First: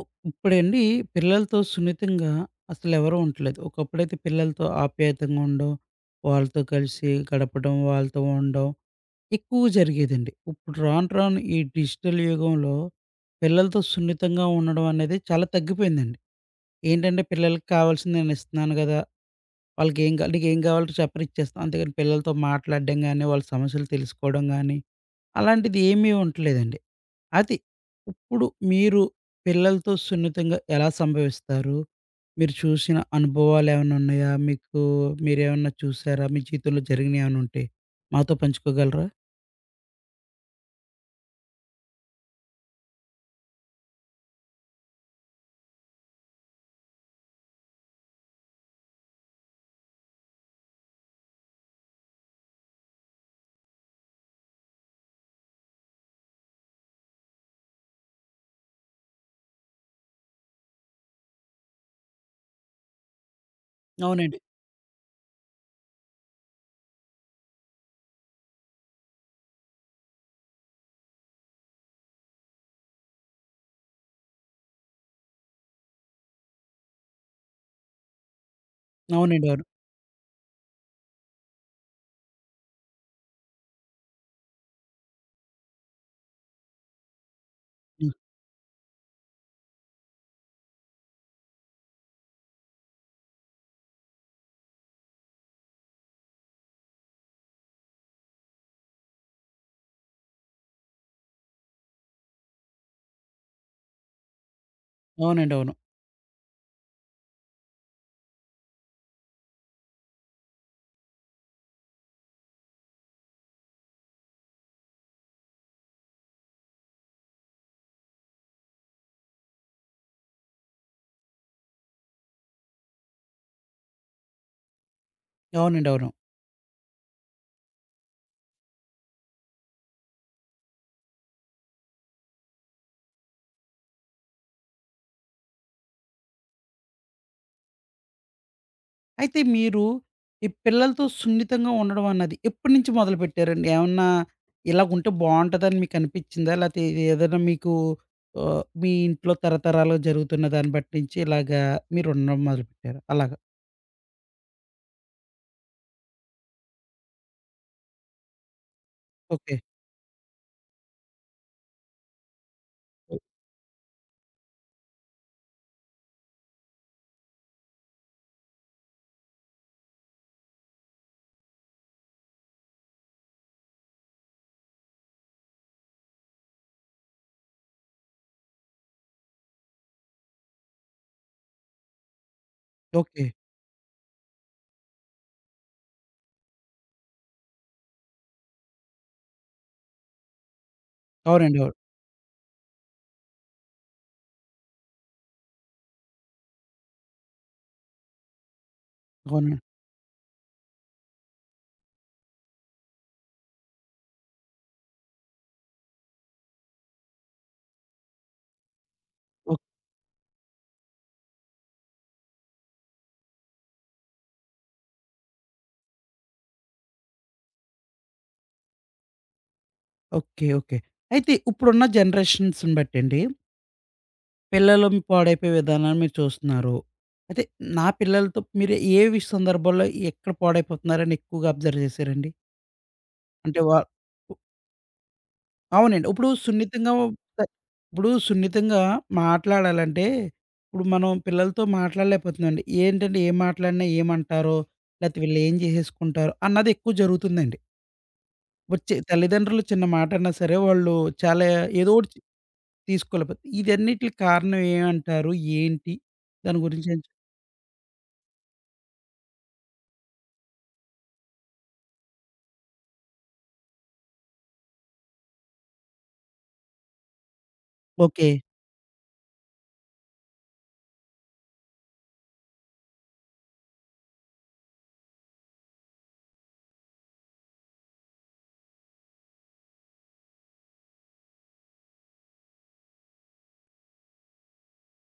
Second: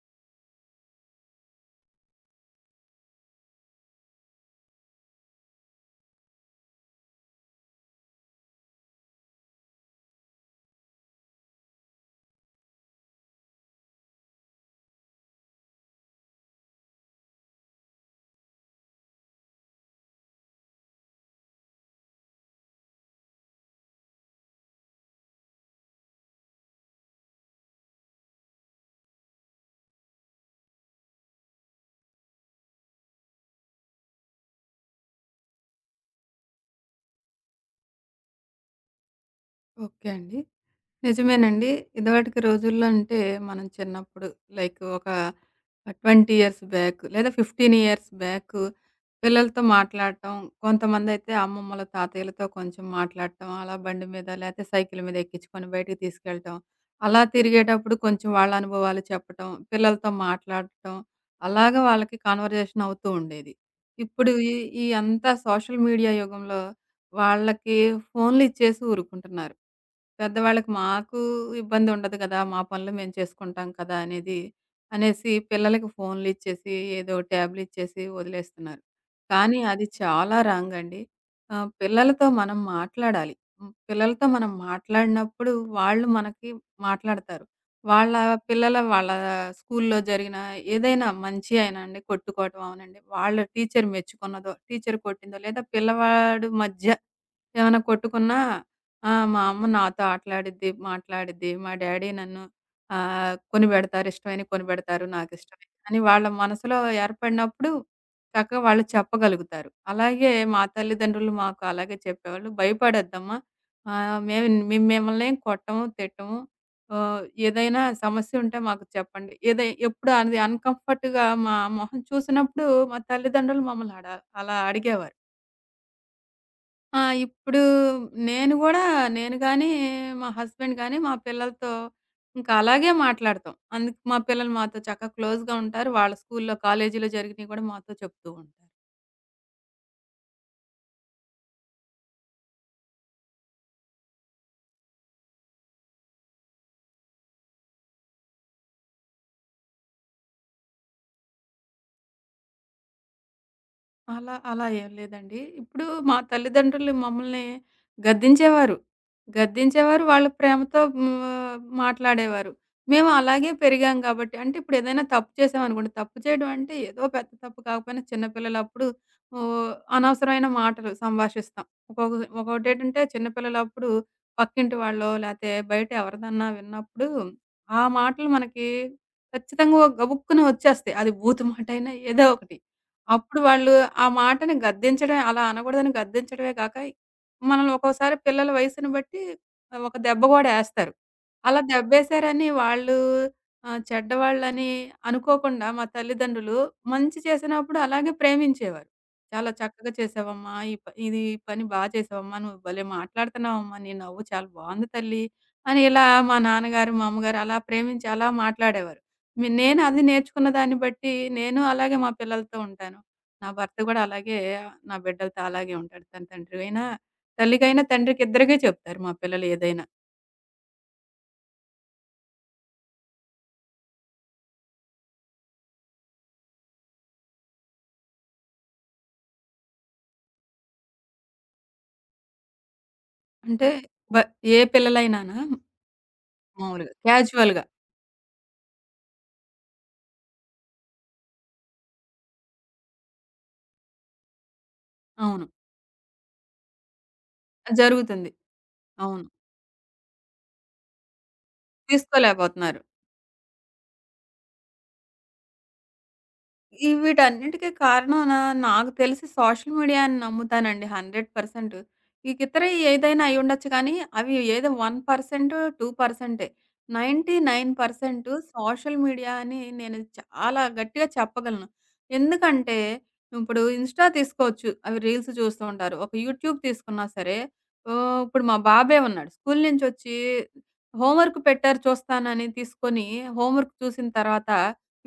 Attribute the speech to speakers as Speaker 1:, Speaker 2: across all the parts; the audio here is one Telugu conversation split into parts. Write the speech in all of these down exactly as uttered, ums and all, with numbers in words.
Speaker 1: ఒ ఇప్పుడండి, పిల్లలతో సున్నితంగా అసలెవరు ఉండట్లేదు. ఒకప్పుడైతే పిల్లలతో ఆప్యాయతంగా ఉండడం, వాళ్ళతో కలిసి గడపడం, వాళ్ళతో ఉండడం ఎక్కువ జరిగేదండి. ఇప్పుడు రాను రాను ఈ డిజిటల్ యుగంలో పిల్లలతో సున్నితంగా ఉండడం అనేది చాలా తగ్గిపోయిందండి. ఏంటంటే, పిల్లలకి కావాల్సింది నేను ఇస్తున్నాను గదా! వాళ్ళకేం కా నీకేం కావాలంటే చెప్పరా ఇచ్చేస్తాం. అంతేగాని పిల్లలతో మాట్లాడడం గాని, వాళ్ళ సమస్యలు తెలుసుకోవడం గాని అలాంటిది ఏమీ ఉండట్లేదండి. అది. ఇప్పుడు మీరు పిల్లలతో సున్నితంగా ఎలా సంభవిస్తారు? మీరు చూసిన అనుభవాలేమన్నా ఉన్నాయా? మీకు, మీరేమన్నా చూసారా? మీ జీవితంలో జరిగినయేమన్నా ఉంటే మాతో పంచుకోగలరా?
Speaker 2: ఓకే అండి. నిజమేనండి. ఇదివటికి రోజుల్లో అంటే, మనం చిన్నప్పుడు లైక్ ఒక ఆ! ఇరవై ఇయర్స్ బ్యాక్ లేదా పదిహేను ఇయర్స్ బ్యాక్ పిల్లలతో మాట్లాడటం, కొంతమందైతే అమ్మమ్మల, తాతయ్యలతో కొంచెం మాట్లాడటం, అలా బండి మీద లేతే సైకిల్ మీద ఎక్కించుకొని బయటికి తీసుకెళ్ళటం. అలా తిరిగేటప్పుడు కొంచెం వాళ్ళ అనుభవాలు చెప్పటం, పిల్లలతో మాట్లాడటం, అలాగా వాళ్ళకి కన్వర్జేషన్ అవుతూ ఉండేది. ఇప్పుడు
Speaker 1: అవునండి.
Speaker 2: ఈ ఈ అంతా సోషల్ మీడియా యుగంలో వాళ్ళకి ఫోన్‌లు ఇచ్చేసి ఊరుకుంటున్నారు. పెద్దవాళ్ళకి మాకు ఇబ్బంది ఉండదు కదా! మా పనులు మేము చేసుకుంటాం కదా! అనేది అనేసి పిల్లలకి ఫోన్‌లిచ్చేసి, ఏదో ట్యాబ్‌లిచ్చేసి వదిలేస్తున్నారు.
Speaker 1: అవునండి.
Speaker 2: కానీ
Speaker 1: అవును.
Speaker 2: అది చాలా రాంగ్ అండి. ఆహ్, పిల్లలతో మనం మాట్లాడాలి. హ్మ్. పిల్లలతో మనం మాట్లాడినప్పుడు వాళ్ళు మనకి మాట్లాడతారు.
Speaker 1: హ్మ్.
Speaker 2: వాళ్ళ పిల్లల వాళ్ళ స్కూల్‌లో జరిగిన ఏదైనా మంచి అయినా అండి, కొట్టుకోవటం అవనండి, వాళ్ళ టీచర్ మెచ్చుకున్నదో, టీచర్ కొట్టిందో, లేదా పిల్లవాడు మధ్య ఏమైనా కొట్టుకున్నా, "ఆ! మా అమ్మ నాతో ఆటలాడిద్ది, మాట్లాడిద్ది. మా డ్యాడీ నన్ను" ఆహ్, కొనిపెడతారు. ఇష్టమైనవి కొనిపెడతారు.
Speaker 1: అవునండి.
Speaker 2: నాకిష్టమే
Speaker 1: అవును.
Speaker 2: అని వాళ్ళ మనసులో ఏర్పడినప్పుడు చక్కగా వాళ్ళు చెప్పగలుగుతారు. అలాగే మా తల్లిదండ్రులు మాకు అలాగే చెప్పేవాళ్ళు. భయపడొద్దమ్మా, ఆహ్, మేము మేము మిమ్మల్నేం కొట్టము, తిట్టము. ఆహ్, ఏదైనా సమస్య ఉంటే మాకు చెప్పండి. ఏదై ఎప్పుడు అది అన్‌కంఫర్ట్‌గా మా మొహం చూసినప్పుడు మా తల్లిదండ్రులు మమ్మల్ని అడ అలా అడిగేవారు.
Speaker 1: అవునండి. అవును.
Speaker 2: ఆ! ఇప్పుడు నేను గూడా నేను గానీ, మా హస్బెండ్ గానీ, మా పిల్లలతో ఇంకా అలాగే మాట్లాడతాం. అందుకు మా పిల్లలు మాతో చక్కగా క్లోజ్‌గా ఉంటారు. వాళ్ళ స్కూలులో, కాలేజీలో జరిగినయి గూడా మాతో చెప్తూ ఉంటారు.
Speaker 1: అయితే మీరు ఈ పిల్లలతో సున్నితంగా ఉండడం అన్నది ఎప్పటినుంచి మొదలుపెట్టారండి? ఏమన్నా ఇలాగుంటే బావుంటదని మీకు అనిపిచ్చిందా? లేతే ఏదైనా మీకు, ఆహ్, మీ ఇంట్లో తరతరాలుగా జరుగుతున్న దాన్ని బట్టి నుంచి ఇలాగా మీరు ఉండడం మొదలుపెట్టారా? అలాగ.
Speaker 2: అలా అలా ఏం లేదండి. ఇప్పుడు మా తల్లిదండ్రులు మమ్మల్ని గద్దించేవారు.
Speaker 1: ఓకే.
Speaker 2: గద్దించేవారు. వాళ్ళ ప్రేమతో హ్మ్, మాట్లాడేవారు. మేము
Speaker 1: ఓ-
Speaker 2: అలాగే పెరిగాం కాబట్టి, అంటే ఇప్పుడేదైనా తప్పు చేశామనుకోండి, తప్పు చేయడం అంటే ఏదో పెద్ద తప్పు కాకపోయినా చిన్న పిల్లలప్పుడు ఓహ్! అనవసరమైన మాటలు సంభాషిస్తాం. ఒక్కొక్క ఒక్కోటేటంటే చిన్న పిల్లలప్పుడు పక్కింటి వాళ్ళో లేతే బయట ఎవరిదన్నా విన్నప్పుడు ఆ మాటలు మనకి ఖచ్చితంగా ఒక గబుక్కున వచ్చేస్తాయి. అది బూతు మాటైనా ఏదో ఒకటి.
Speaker 1: ఓకే.
Speaker 2: అప్పుడు వాళ్ళు ఆ మాటని గద్దించడమే, అలా అనకూడదని గద్దించడమే కాక, మనల్ని ఒక్కోసారి పిల్లల వయసుని బట్టి ఒక దెబ్బ కూడా ఏస్తారు.
Speaker 1: అవునండి.
Speaker 2: అలా
Speaker 1: అవును.
Speaker 2: దెబ్బేశారని వాళ్ళు ఆహ్, చెడ్డవాళ్ళని అనుకోకుండా, మా తల్లిదండ్రులు మంచి చేసినప్పుడు అలాగే ప్రేమించేవారు. "చాలా
Speaker 1: అవునండి.
Speaker 2: చక్కగా చేసావమ్మా! ఈ ప ఇది ఈ పని బా చేసావమ్మా! నువ్వు భలే మాట్లాడుతున్నావమ్మా! నీ నవ్వు చాలా బావుంది తల్లి" అని ఇలా మా నాన్నగారు, మా అమ్మగారు అలా ప్రేమించి అలా మాట్లాడేవారు. మి
Speaker 1: ఓక్
Speaker 2: నేను అది నేర్చుకున్న దాన్ని బట్టి నేను అలాగే మా పిల్లలతో ఉంటాను. నా భర్త గూడా అలాగే నా బిడ్డలతో అలాగే ఉంటాడు. తన తండ్రికైనా, తల్లికైనా, తండ్రికి ఇద్దరికీ చెప్తారు మా పిల్లలు ఏదైనా.
Speaker 1: ఓకే. ఓకే. అయితే ఇప్పుడున్న జనరేషన్స్‌ని బట్టండి, పిల్లలు పాడైపోయే విధానాన్ని మీరు చూస్తున్నారు. అయితే నా పిల్లలతో మీరు ఏ వి సందర్భాల్లో ఎక్కడ పాడైపోతున్నారని ఎక్కువగా అబ్జర్వ్ చేశారండి? అంటే
Speaker 2: అంటే
Speaker 1: వా
Speaker 2: బ ఏ పిల్లలైనానా
Speaker 1: అవునండి. ఇప్పుడు సున్నితంగా.
Speaker 2: మామూలుగా
Speaker 1: త
Speaker 2: క్యాజువల్‌గా.
Speaker 1: ఇప్పుడు సున్నితంగా మాట్లాడాలంటే, ఇప్పుడు మనం పిల్లలతో మాట్లాడలేకపోతున్నామండి. ఏంటంటే, ఏం మాట్లాడినా ఏమంటారో, లేతే
Speaker 2: అవును,
Speaker 1: వీళ్ళేం జేసేసుకుంటారో అన్నది ఎక్కువ జరుగుతుందండి.
Speaker 2: జరుగుతుంది.
Speaker 1: వచ్చే
Speaker 2: అవును,
Speaker 1: తల్లిదండ్రులు చిన్న మాటన్నా సరే, వాళ్ళు చాలా ఏదో ఒకటి చె
Speaker 2: తీసుకోలేకపోతున్నారు.
Speaker 1: తీసుకోలేకపోతే ఇదన్నిట్లికి కారణం ఏమంటారు? ఏంటి? దాని గురించి
Speaker 2: ఈ
Speaker 1: ఏం చె
Speaker 2: వీటన్నిటికి కారణం నా నాకు తెలిసి సోషల్ మీడియా అని నమ్ముతానండి, వంద శాతం. ఇక ఇతర ఏదైనా అయ్యుండొచ్చు కానీ, అవి ఏదో ఒక శాతం, రెండు శాతం.
Speaker 1: ఓకే.
Speaker 2: తొంభై తొమ్మిది శాతం సోషల్ మీడియా అని నేను చాలా గట్టిగా చెప్పగలను. ఎందుకంటే, ఇప్పుడు ఇన్‌స్టా తీసుకోవచ్చు. అవి రీల్స్ చూస్తూ ఉంటారు. ఒక యూట్యూబ్ తీసుకున్నా సరే, ఓహ్! ఇప్పుడు మా బాబే ఉన్నాడు. స్కూల్ నుంచొచ్చి హోంవర్క్ పెట్టారు చూస్తానని తీసుకొని, హోంవర్క్ చూసిన తర్వాత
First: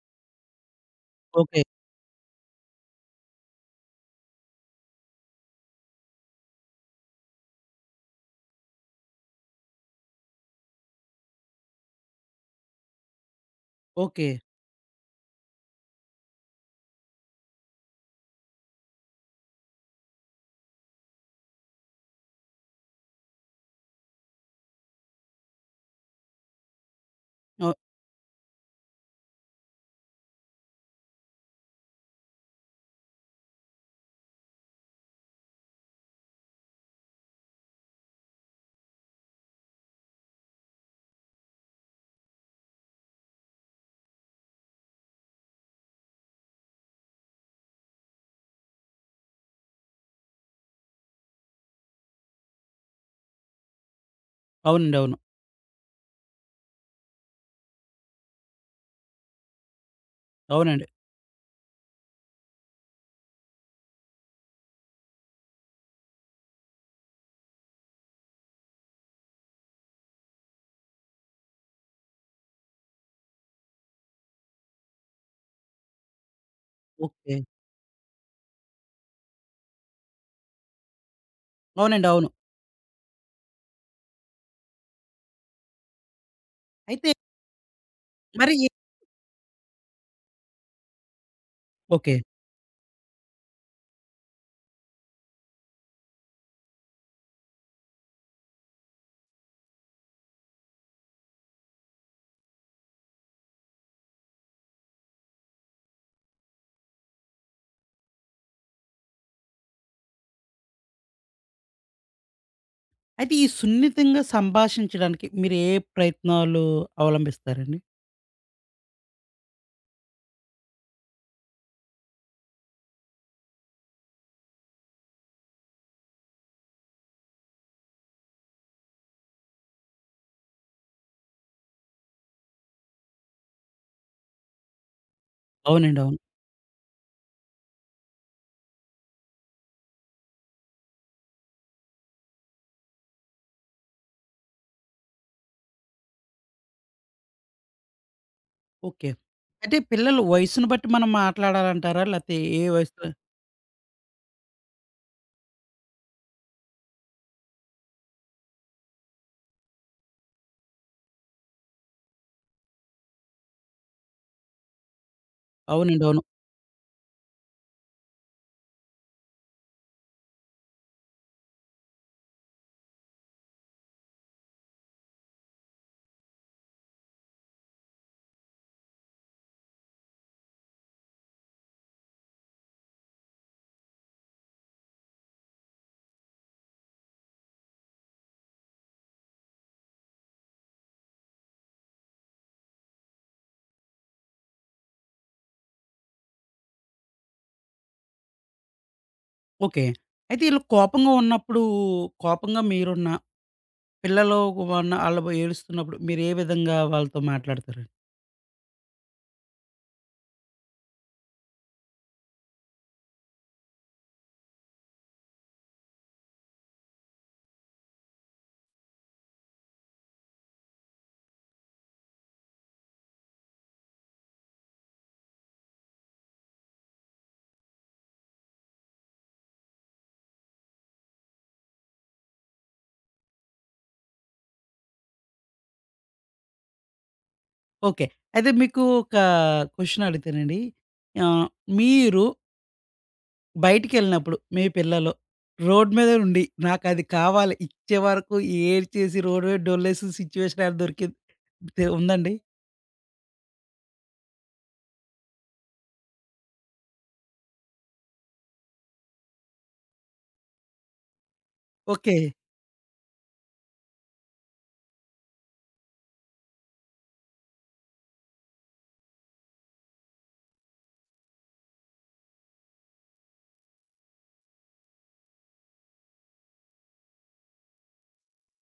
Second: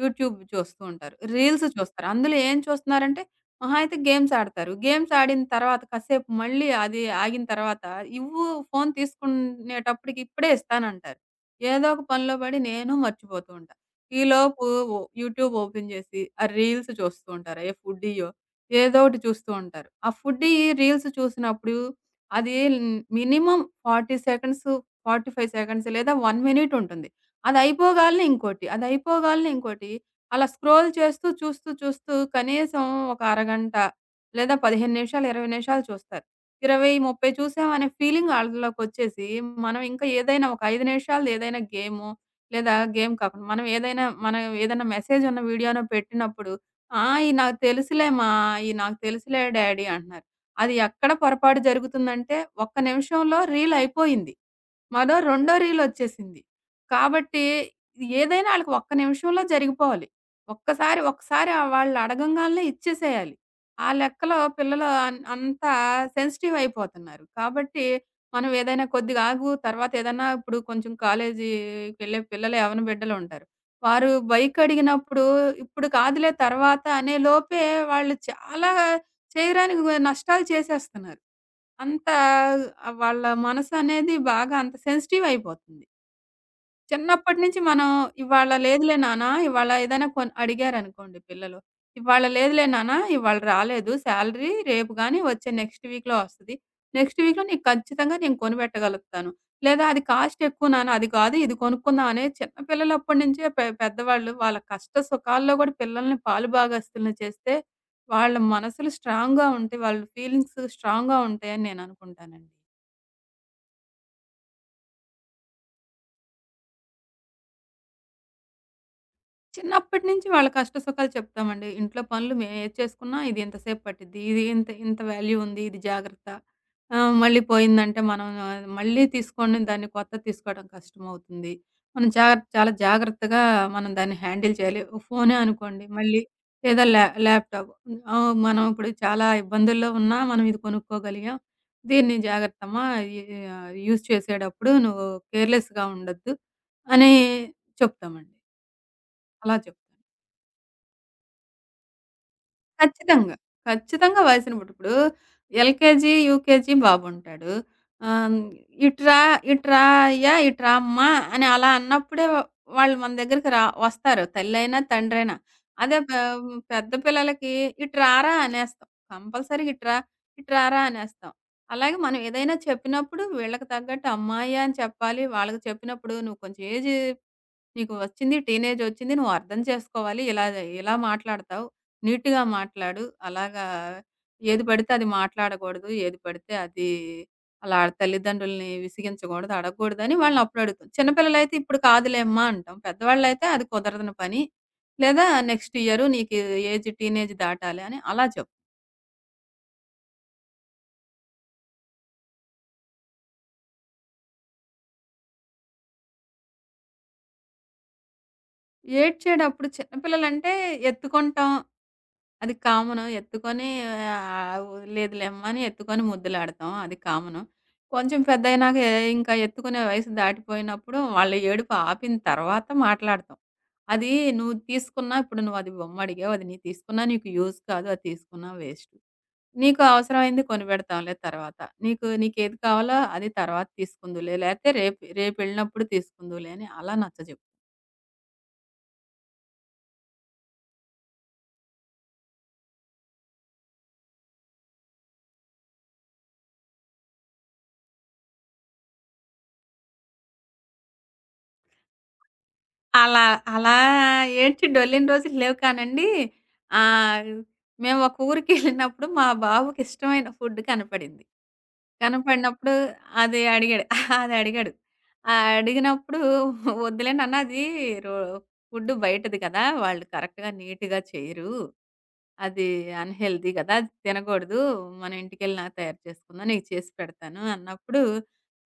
Speaker 2: యూట్యూబ్ చూస్తూ ఉంటారు.
Speaker 1: ఓకే.
Speaker 2: రీల్స్ చూస్తారు. అందులో ఏం చూస్తున్నారంటే, మహా అయితే గేమ్స్ ఆడతారు. గేమ్స్ ఆడిన తర్వాత కాసేపు మళ్ళీ అది ఆగిన తర్వాత, "ఇవ్వు ఫోను" తీసుకునేటప్పటికి ఇప్పుడే ఇస్తానంటారు. ఏదో ఒక పనిలో పడి నేను మర్చిపోతూ ఉంటా.
Speaker 1: ఓకే.
Speaker 2: ఈలోపు ఓ యూట్యూబ్ ఓపెన్ చేసి ఆ రీల్స్ చూస్తూ ఉంటారు. ఏ ఫుడ్డీయో ఏదో ఒకటి చూస్తూ ఉంటారు. ఆ ఫుడ్డీ రీల్స్ చూసినప్పుడు అది మినిమమ్ నలభై సెకండ్స్, నలభై ఐదు సెకండ్స్ లేదా ఒక మినిట్ ఉంటుంది.
Speaker 1: అవ్
Speaker 2: అదయిపోగాల్నే ఇంకోటి, అదయిపోగాల్నే ఇంకోటి. అలా స్క్రోల్ చేస్తూ, చూస్తూ, చూస్తూ కనీసం ఒక అరగంట లేదా పదిహేను నిమిషాలు, ఇరవై నిమిషాలు చూస్తారు. ఇరవై, ముప్పై చూసామనే ఫీలింగ్ ఆళ్ళలోకొచ్చేసి, మనం ఇంకా ఏదైనా ఒక ఐదు నిమిషాలది ఏదైనా గేమో, లేదా గేమ్ కాకుండా మనం ఏదైనా మనం ఏదైనా మెసేజున్న వీడియోనో పెట్టినప్పుడు, "ఆ! ఇది నాకు తెలుసులే మా, ఇది నాకు తెలుసులే డాడీ" అంటున్నారు. అది ఎక్కడ పొరపాటు జరుగుతుందంటే, ఒక్క నిమిషంలో రీల్ అయిపోయింది.
Speaker 1: అవునండి.
Speaker 2: మరో
Speaker 1: అవును.
Speaker 2: రెండో రీలొచ్చేసింది. కాబట్టి ఏదైనా ఆళ్ళకి ఒక్క నిమిషంలో జరిగిపోవాలి.
Speaker 1: అవునండి.
Speaker 2: ఒక్కసారి ఒకసారి ఆహ్, వాళ్ళు అడగంగాల్నే ఇచ్చేసేయాలి. ఆ లెక్కలో పిల్లలు అన్ అంతా సెన్సిటివ్ అయిపోతున్నారు. కాబట్టి మనం ఏదైనా కొద్దిగా ఆగు తర్వాత ఏదన్నా ఇప్పుడు కొంచెం కాలేజీకెళ్ళే పిల్లలు, యవ్వన బిడ్డలుంటారు. వారు బైక్ అడిగినప్పుడు "ఇప్పుడు కాదులే తర్వాత" అనే
Speaker 1: ఓకే.
Speaker 2: లోపే వాళ్ళు చాలా చేయరాని వ నష్టాలు చేసేస్తున్నారు.
Speaker 1: అవునండి.
Speaker 2: అంత
Speaker 1: అవును.
Speaker 2: వాళ్ళ మనసనేది బాగా అంత సెన్సిటివ్ అయిపోతుంది.
Speaker 1: అయితే
Speaker 2: చిన్నప్పటి నుంచి మనం
Speaker 1: మరి
Speaker 2: "ఇవాళ
Speaker 1: ఈ
Speaker 2: లేదులే నాన్న", ఇవాళ ఏదైనా కొన్ అడిగారనుకోండి పిల్లలు,
Speaker 1: ఓకే.
Speaker 2: "ఇవాళ లేదులే నాన్న, ఇవాళ రాలేదు శాలరీ, రేపు గాని, వచ్చే నెక్స్ట్ వీక్‌లో వస్తది. నెక్స్ట్ వీక్‌లో నీకు ఖచ్చితంగా నేను కొనిపెట్టగలుగుతాను. లేదా అది కాస్ట్ ఎక్కువ నాన్న, అది కాదు ఇది కొనుక్కుందాం" అనేది చిన్న పిల్లలప్పటి నుంచే, పె పెద్దవాళ్ళు వాళ్ళ కష్ట సుఖాల్లో కూడా పిల్లల్ని పాలు భాగస్తులను చేస్తే, వాళ్ళ మనసులు స్ట్రాంగ్‌గా ఉంటాయి. వాళ్ళ ఫీలింగ్స్ స్ట్రాంగ్‌గా ఉంటాయని నేను అనుకుంటానండి.
Speaker 1: అయితే ఈ సున్నితంగా సంభాషించడానికి మీరు ఏ ప్రయత్నాలు అవలంబిస్తారండి?
Speaker 2: చిన్నప్పటి నుంచి వాళ్ళ కష్ట సుఖాలు చెప్తామండి. ఇంట్లో పనులు మేమేది చేసుకున్నా, "ఇది ఇంతసేపు పట్టిద్ది. ఇది ఇంత ఇంత వాల్యూ ఉంది. ఇది జాగ్రత్త. ఆహ్, మళ్ళీ పోయిందంటే మనం, ఆహ్, మళ్ళీ తీసుకొని దాన్ని కొత్తది తీసుకోవడం కష్టమవుతుంది. మనం జాగ్రత్త చాలా జాగ్రత్తగా మనం దాన్ని హ్యాండిల్ చేయాలి. ఓ ఫోనే అనుకోండి
Speaker 1: అవునండి. అవును.
Speaker 2: మళ్ళీ, లేదా ల్యా ల్యాప్‌టాప్, ఆహ్, మనం ఇప్పుడు చాలా ఇబ్బందుల్లో ఉన్నా మనం ఇది కొనుక్కోగలిగాం. దీన్ని జాగ్రత్తమ్మా, ఈ ఆహ్, యూజ్ చేసేటప్పుడు నువ్వు కేర్‌లెస్‌గా ఉండొద్దు" అని చెప్తామండి.
Speaker 1: ఓకే.
Speaker 2: అలా
Speaker 1: అయితే
Speaker 2: చెప్తాం.
Speaker 1: పిల్లలు వయసును బట్టి మనం మాట్లాడాలంటారా? లేతే ఏ వయసులో?
Speaker 2: ఖచ్చితంగా. ఖచ్చితంగా వయసుని బట్టి. ఇప్పుడు ఎల్‌కేజీ, యూకేజీ బాబుంటాడు. ఆహ్, "ఇటురా, ఇటురా అయ్యా, ఇటురా అమ్మా" అని అలా అన్నప్పుడే వాళ్ళు మన దగ్గరికి రా వస్తారు, తల్లైనా, తండ్రైనా. అదే
Speaker 1: అవునండి.
Speaker 2: పే
Speaker 1: అవును.
Speaker 2: పెద్ద పిల్లలకి "ఇటు రారా" అనేస్తాం. కంపల్సరీగా "ఇటురా, ఇటు రారా" అనేస్తాం. అలాగే మనం ఏదైనా చెప్పినప్పుడు వీళ్ళకి తగ్గట్టు "అమ్మాయి" అని చెప్పాలి. వాళ్ళకి చెప్పినప్పుడు, "నువ్వు కొంచెం ఏజ్, నీకు వచ్చింది, టీనేజ్ వచ్చింది. నువ్వు అర్థం చేసుకోవాలి. ఇలా ఇలా మాట్లాడతావు. నీట్‌గా మాట్లాడు." అలాగా ఏది పడితే అది మాట్లాడకూడదు. ఏది పడితే అది అలా తల్లిదండ్రుల్ని విసిగించకూడదు, అడగకూడదని వాళ్ళని అప్పుడు అడుగుతాం. చిన్నపిల్లలైతే "ఇప్పుడు కాదులేమ్మా" అంటాం. పెద్దవాళ్ళైతే అది కుదరని పని, లేదా "నెక్స్ట్ ఇయర్ నీకు ఏజ్, టీనేజ్ దాటాలి" అని అలా చెప్తాం.
Speaker 1: ఓకే. అయితే ఈళ్ళు కోపంగా ఉన్నప్పుడు, కోపంగా మీరున్న, పిల్లలు ఉన్న ఆళ్ళు ఏడుస్తున్నప్పుడు మీరు ఏ విధంగా వాళ్ళతో మాట్లాడతారండి?
Speaker 2: ఏడ్చేటప్పుడు చిన్నపిల్లలంటే ఎత్తుకుంటాం. అది కామను. ఎత్తుకొని, ఆహ్, "వదిలేదులేమ్మా" అని ఎత్తుకొని ముద్దులాడతాం. అది కామను. కొంచెం పెద్దయినాక, ఎ ఇంకా ఎత్తుకునే వయసు దాటిపోయినప్పుడు, వాళ్ళ ఏడుపు ఆపిన తర్వాత మాట్లాడతాం. "అది నువ్వు తీసుకున్నా, ఇప్పుడు నువ్వు అది బొమ్మ అడిగావు. అది నీ తీసుకున్నా నీకు యూజ్ కాదు. అది తీసుకున్నా వేస్ట్. నీకు అవసరమైంది కొనిపెడతాంలే తర్వాత. నీకు నీకేది కావాలో అది తర్వాత తీసుకుందువులే. లేతే రేపు రేపెళ్ళినప్పుడు తీసుకుందువులే" అని అలా నచ్చజెప్
Speaker 1: ఓకే. అయితే మీకు ఒక క్వెషన్ అడుగుతానండి. ఆహ్, మీరు బయటికెళ్ళినప్పుడు మీ పిల్లలు రోడ్ మీద ఉండి నాకది కావాలి ఇచ్చే వరకు ఏడ్చేసి రోడ్ మీద డొల్లేసిన సిచ్యువేషన్ ఏమైనా దొరికింది తే ఉందండి?
Speaker 2: అలా అలా ఏడ్చి డొల్లిన రోజులు లేవు కానండి. ఆహ్, మేము ఒక ఊరికెళ్ళినప్పుడు మా బాబుకి ఇష్టమైన ఫుడ్ కనపడింది.
Speaker 1: ఓకే.
Speaker 2: కనపడినప్పుడు అది అడిగాడు. అది అడిగాడు. ఆహ్, అడిగినప్పుడు, "వద్దులే నాన్న, అది రో ఫుడ్ బయటది కదా! వాళ్ళు కరెక్ట్‌గా నీట్‌గా చేయరు. అది అన్‌హెల్తీ కదా! అది తినకూడదు. మనం ఇంటికెళ్ళినాక తయారు చేసుకుందాం. నీకు చేసి పెడతాను" అన్నప్పుడు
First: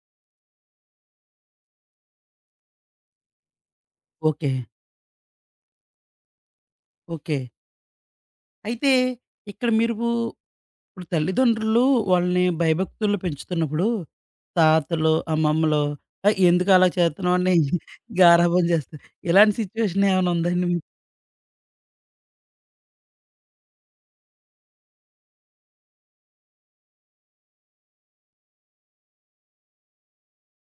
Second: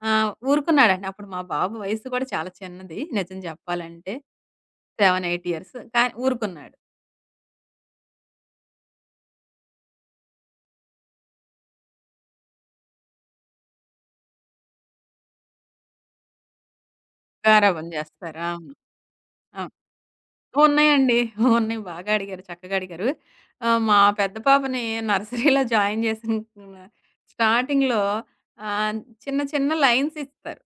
Speaker 2: ఆ! ఊరుకున్నాడండి. అప్పుడు మా బాబు వయసు కూడా చాలా చిన్నది, నిజం చెప్పాలంటే.
Speaker 1: ఓకే.
Speaker 2: ఏడు, ఎనిమిది ఇయర్స్. కానీ ఊరుకున్నాడు.
Speaker 1: ఓకే. అయితే ఇక్కడ మీరు ఇప్పుడు తల్లిదండ్రులు వాళ్ళని భయభక్తుల్లో పెంచుతున్నప్పుడు, తాతలు, అమ్మమ్మలు "ఏయ్! ఎందుకు అలా చేస్తున్నావు" అని
Speaker 2: గారాబం చేస్తారు,
Speaker 1: గారాబం
Speaker 2: అవును.
Speaker 1: చేస్తారు. ఇలాంటి
Speaker 2: అవును,
Speaker 1: సిట్యుయేషన్ ఏమైనా ఉందండి మీకు?
Speaker 2: ఉన్నాయండి. ఉన్నాయి. బాగా అడిగారు. చక్కగా అడిగారు. ఆహ్, మా పెద్ద పాపని నర్సరీలో జాయిన్ చేసిన స్టార్టింగ్‌లో, ఆహ్, చిన్న చిన్న లైన్స్ ఇస్తారు.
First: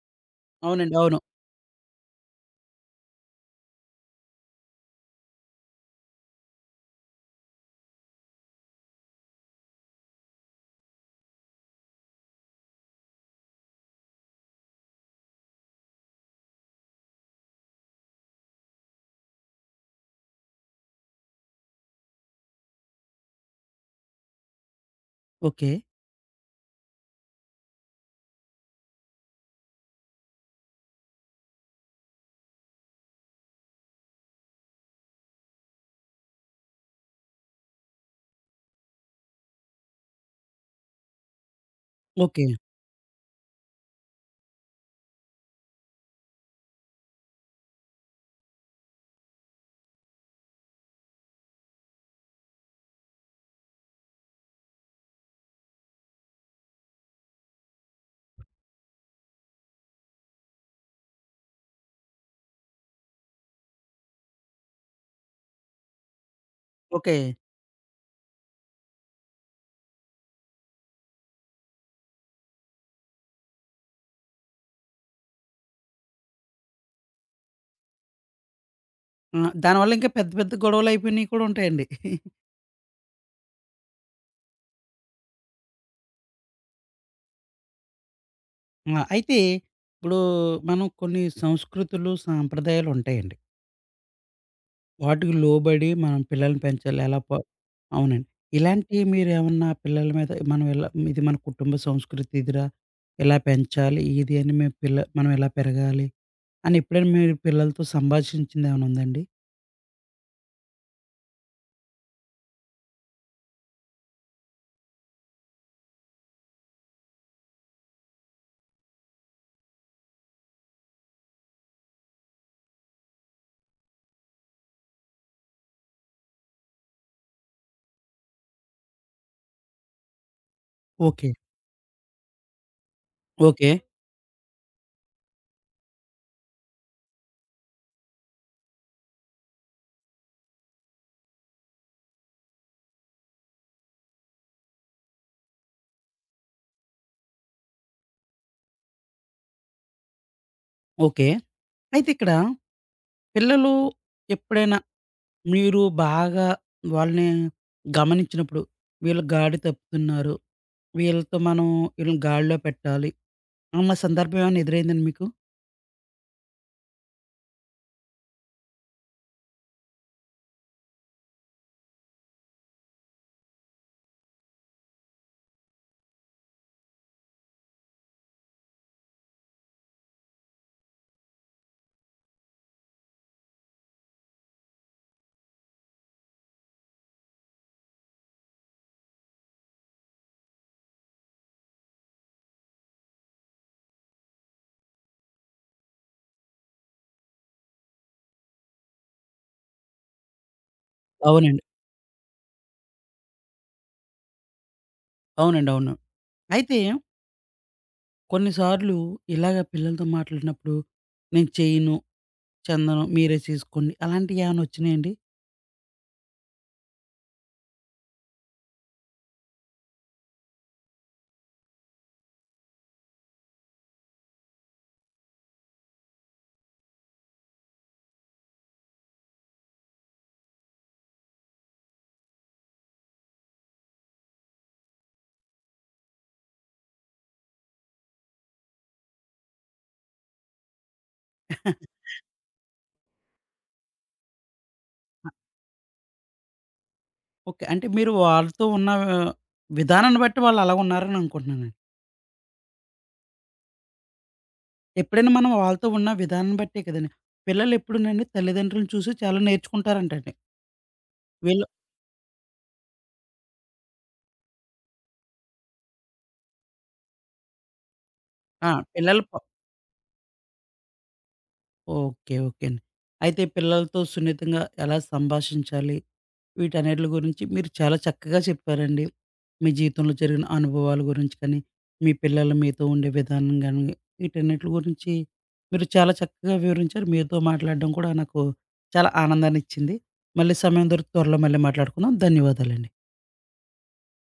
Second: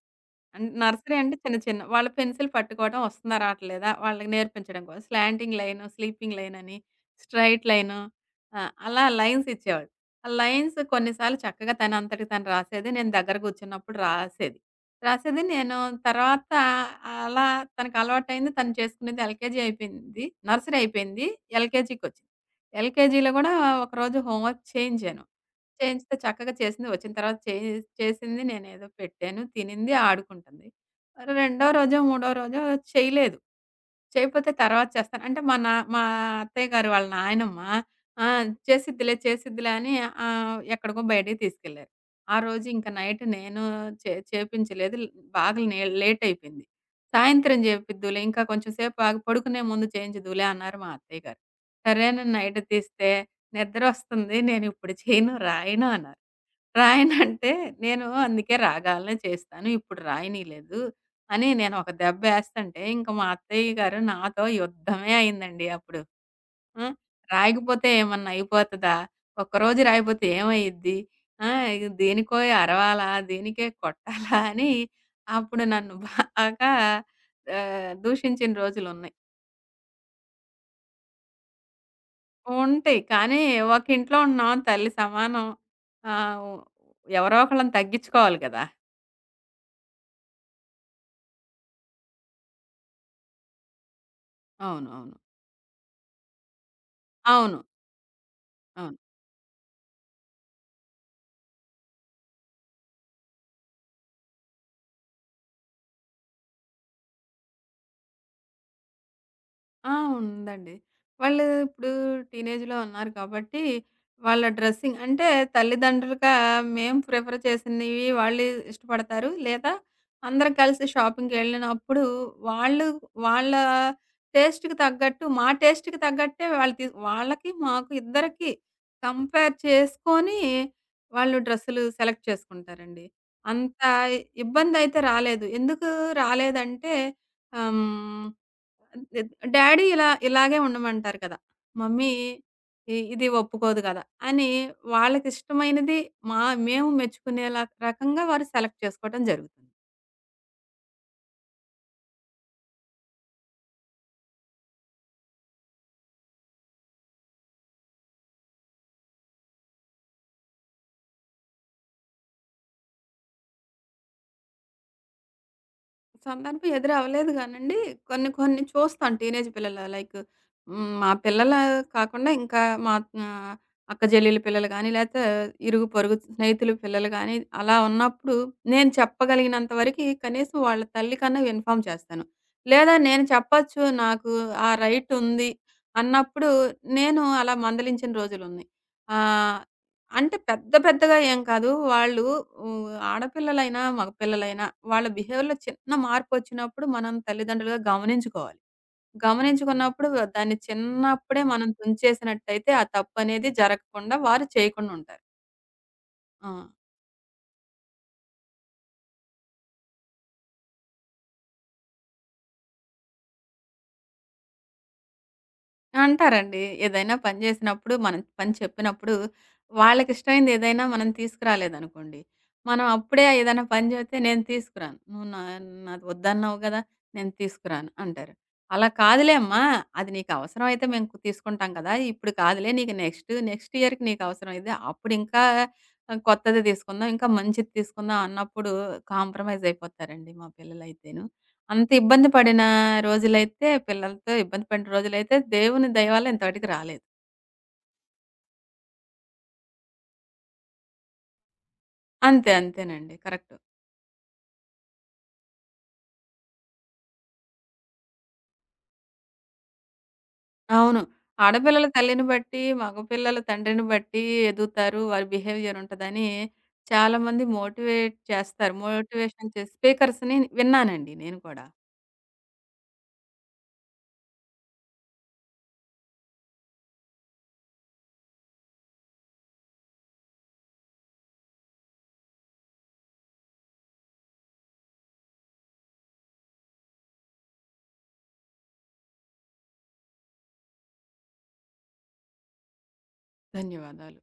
Speaker 2: అన్
Speaker 1: అవునండి.
Speaker 2: నర్సరీ
Speaker 1: అవును.
Speaker 2: అంటే చిన్న చిన్న వాళ్ళ పెన్సిల్ పట్టుకోవడం వస్తుందా, రావట్లేదా? వాళ్ళకి నేర్పించడం కోసం స్లాంటింగ్ లైను, స్లీపింగ్ లైన్ అని, స్ట్రెయిట్ లైను, ఆహ్, అలా లైన్స్ ఇచ్చేవాళ్ళు. ఆ లైన్స్ కొన్నిసార్లు చక్కగా తనంతటికి తను రాసేది. నేను దగ్గర కూర్చున్నప్పుడు రాసేది. రాసేది నేను తర్వాత అలా తనకలవాటయింది. తను చేసుకునేది. ఎల్‌కేజీ అయిపోయింది, నర్సరీ అయిపోయింది. ఎల్‌కేజీకొచ్చింది. ఎల్‌కేజీలో గూడా ఒకరోజు హోంవర్క్ చేయించాను.
Speaker 1: ఓకే.
Speaker 2: చేయించితే చక్కగా చేసింది. వచ్చిన తర్వాత చే చేసింది. నేనేదో పెట్టాను, తినింది, ఆడుకుంటుంది. మరి రెండో రోజో, మూడో రోజో చేయలేదు. చేయకపోతే తర్వాత చేస్తాను, అంటే మా నా మా అత్తయ్య గారు, వాళ్ళ నాయనమ్మ, ఆ! "చేసిద్దిలే, చేసిద్దిలే" అని ఆహ్, ఎక్కడికో బయటికి తీసుకెళ్లారు. ఆ
Speaker 1: ఓకే.
Speaker 2: రోజు ఇంక నైట్ నేను చే చేపించలేదు. ల్- బాగా నే లేటయిపోయింది. "సాయంత్రం చేపిద్దులే, ఇంకా కొంచెం సేపు ఆగి పడుకునే ముందు చేయించుదువులే" అన్నారు మా అత్తయ్య గారు. సరే అని నైట్ తీస్తే, "నిద్రొస్తుంది, నేనిప్పుడు చేయను, రాయను" అన్నారు. రాయనంటే, "నేను అందుకే రాగాలనే చేస్తాను, ఇప్పుడు రాయనీయలేదు" అని నేనొక దెబ్బేస్తంటే, ఇంక మా అత్తయ్య గారు నాతో యుద్ధమే అయిందండి అప్పుడు. ఆ!
Speaker 1: ఓకే.
Speaker 2: "రాయకపోతే ఏమన్నా అయిపోతదా? ఒక్కరోజు రాయపోతే ఏమయ్యిద్ది? ఆ! ఇగ దేనికో అరవాలా, దేనికే కొట్టాలా" అని అప్పుడు నన్ను బాగా, ఆహ్, దూషించిన రోజులున్నాయి.
Speaker 1: ఆ! దానివల్ల ఇంకా పెద్ద పెద్ద గొడవలు అయిపోయినయి కూడా ఉంటాయండి.
Speaker 2: ఉంటాయి. కానీ ఒక ఇంట్లో ఉన్నాం, తల్లి సమానం. ఆహ్, ఎవరో ఒకళ్ళని తగ్గించుకోవాలి కదా!
Speaker 1: ఆ! అయితే ఇప్పుడు మనం కొన్ని సంస్కృతులు, సాంప్రదాయాలు ఉంటాయండి.
Speaker 2: అవును. అవును.
Speaker 1: వాటికి లోబడి మనం పిల్లల్ని పెంచాలి. ఎలా ప
Speaker 2: అవును.
Speaker 1: అవునండి.
Speaker 2: ఆ!
Speaker 1: ఇలాంటియి మీరేమన్నా పిల్లల మీద మనం ఇలా ఇది మన కుటుంబ సంస్కృతి ఇదిరా, ఇలా పెంచాలి ఇది అని మేము పిల్ల మనం ఇలా పెరగాలి అని ఎప్పుడైనా మీరు పిల్లలతో సంభాషించిందేమైనా ఉందండి?
Speaker 2: ఆ! ఉందండి. వాళ్ళు ఇప్పుడు టీనేజ్‌లో ఉన్నారు కాబట్టి, వాళ్ళ డ్రెస్సింగ్ అంటే, తల్లిదండ్రులుగా మేము ప్రిఫర్ చేసినవి వాళ్ళు ఇష్టపడతారు. లేదా అందరం కలిసి షాపింగ్‌కెళ్ళినప్పుడు వాళ్ళు వాళ్ళ టేస్ట్‌కి తగ్గట్టు, మా టేస్ట్‌కి తగ్గట్టే వాళ్ళు తీస్ వాళ్ళకి, మాకు, ఇద్దరికీ కంపేర్ చేసుకొని
Speaker 1: ఓకే.
Speaker 2: వాళ్ళు డ్రెస్సులు సెలెక్ట్ చేసుకుంటారండి.
Speaker 1: ఓకే.
Speaker 2: అంత ఇబ్బందయితే రాలేదు. ఎందుకు రాలేదంటే, ఆహ్, హ్మ్. ద్ "డ్యాడీ ఇలా ఇలాగే ఉండమంటారు కదా! మమ్మీ ఇ ఇది ఒప్పుకోదు కదా!" అని వాళ్ళకిష్టమైనది, మా మేము మెచ్చుకునేలా రకంగా వారు సెలెక్ట్ చేసుకోవటం జరుగుతుంది.
Speaker 1: ఓకే. అయితే ఇక్కడ పిల్లలు ఎప్పుడైనా మీరు బాగా వాళ్ళని గమనించినప్పుడు వీళ్ళు గాడి తప్పుతున్నారు. వీళ్ళతో మనం వీళ్ళని గాడిలో పెట్టాలి అన్న సందర్భం ఏమైనా ఎదురైందండి మీకు?
Speaker 2: సందర్భం ఎదురవ్వలేదు గానండి. కొన్ని కొన్ని చూస్తాను, టీనేజ్ పిల్లలు లైక్, హ్మ్. మా పిల్లలు కాకుండా ఇంకా మా, ఆహ్, అక్క చెల్లెల పిల్లలు గాని, లేతే ఇరుగు పొరుగు స్నేహితుల పిల్లలు గాని, అలా ఉన్నప్పుడు నేను చెప్పగలిగినంత వరకి కనీసం వాళ్ళ తల్లి కన్నా ఇన్ఫార్మ్ చేస్తాను. లేదా నేను చెప్పొచ్చు, నాకు ఆ రైట్ ఉంది అన్నప్పుడు నేను అలా మందలించిన రోజులున్నాయి. ఆహ్, అంటే పెద్ద పెద్దగా ఏం కాదు. వాళ్ళు హ్మ్, ఆడపిల్లలైనా, మగపిల్లలైనా వాళ్ళ బిహేవియర్‌లో చిన్న మార్పొచ్చినప్పుడు మనం తల్లిదండ్రులుగా గమనించుకోవాలి. గమనించుకున్నప్పుడు దాన్ని చిన్నప్పుడే
Speaker 1: అవునండి.
Speaker 2: మనం తుంచేసినట్టయితే ఆ తప్పనేది జరగకుండా వారు చేయకుండా ఉంటారు.
Speaker 1: అవునండి. అవును.
Speaker 2: ఆ!
Speaker 1: అయితే కొన్నిసార్లు ఇలాగ పిల్లలతో మాట్లాడినప్పుడు, "నేను చేయను, చెందను, మీరే చేసుకోండి" అలాంటియేమన్నా వచ్చినాయండి?
Speaker 2: అంటారండి. ఏదైనా పని జేసినప్పుడు, మనం పని చెప్పినప్పుడు, వాళ్ళకిష్టమైంది ఏదైనా మనం తీసుకురాలేదనుకోండి, మనం అప్పుడే ఏదైనా పని జెబితే, "నేను తీసుకురాను. నువ్వు నా నాది వద్దన్నావు గదా! నేను తీసుకురాను" అంటారు. "అలా కాదులే అమ్మా! అది నీకు అవసరమైతే మేము కు- తీసుకుంటాం కదా! ఇప్పుడు కాదులే నీకు, నెక్స్ట్, నెక్స్ట్ ఇయర్‌కి నీకు అవసరమైతే అప్పుడు ఇంకా, ఆహ్, కొత్తది తీసుకుందాం. ఇంకా మంచిది తీసుకుందాం" అన్నప్పుడు కాంప్రమైజ్ అయిపోతారండి మా పిల్లలైతేను. అంత ఇబ్బంది పడిన రోజులైతే పిల్లలతో ఇబ్బంది పడిన రోజులైతే దేవుని దయ వల్ల ఇంతవటికి రాలేదు.
Speaker 1: ఓకే. అంటే మీరు వాళ్ళతో ఉన్న ఆ విధానాన్ని బట్టి వాళ్ళు అలా ఉన్నారని అనుకుంటున్నానండి.
Speaker 2: అంతే. అంతేనండి. కరెక్ట్.
Speaker 1: ఎప్పుడైనా మనం వాళ్ళతో ఉన్న విధానం బట్టే కదండీ. పిల్లలెప్పుడునండి తల్లిదండ్రులను చూసి చాలా నేర్చుకుంటారంటండి.
Speaker 2: అవును.
Speaker 1: వీళ్ళు
Speaker 2: ఆడపిల్లల తల్లిని బట్టి, మగపిల్లల తండ్రిని బట్టి ఎదుగుతారు. వారి బిహేవియర్ ఉంటదని చాలామంది మోటివేట్
Speaker 1: ఆ!
Speaker 2: చేస్తారు.
Speaker 1: పిల్లలు
Speaker 2: మోటివేషన్ చేసి స్పీకర్స్‌ని విన్నానండి నేను కూడా.
Speaker 1: ఓకే. ఓకే అండి. అయితే పిల్లలతో సున్నితంగా ఎలా సంభాషించాలి? వీటన్నిట్లి గురించి మీరు చాలా చక్కగా చెప్పారండి. మీ జీవితంలో జరిగిన అనుభవాల గురించి కానీ, మీ పిల్లలు మీతో ఉండే విధానం గాని, వీటన్నిట్లి గురించి మీరు చాలా చక్కగా వివరించారు. మీతో మాట్లాడడం కూడా నాకు చాలా ఆనందాన్నిచ్చింది. మళ్ళీ సమయం దొరికితే త్వరలో మళ్ళీ మాట్లాడుకుందాం. ధన్యవాదాలండి.
Speaker 2: ధన్యవాదాలు.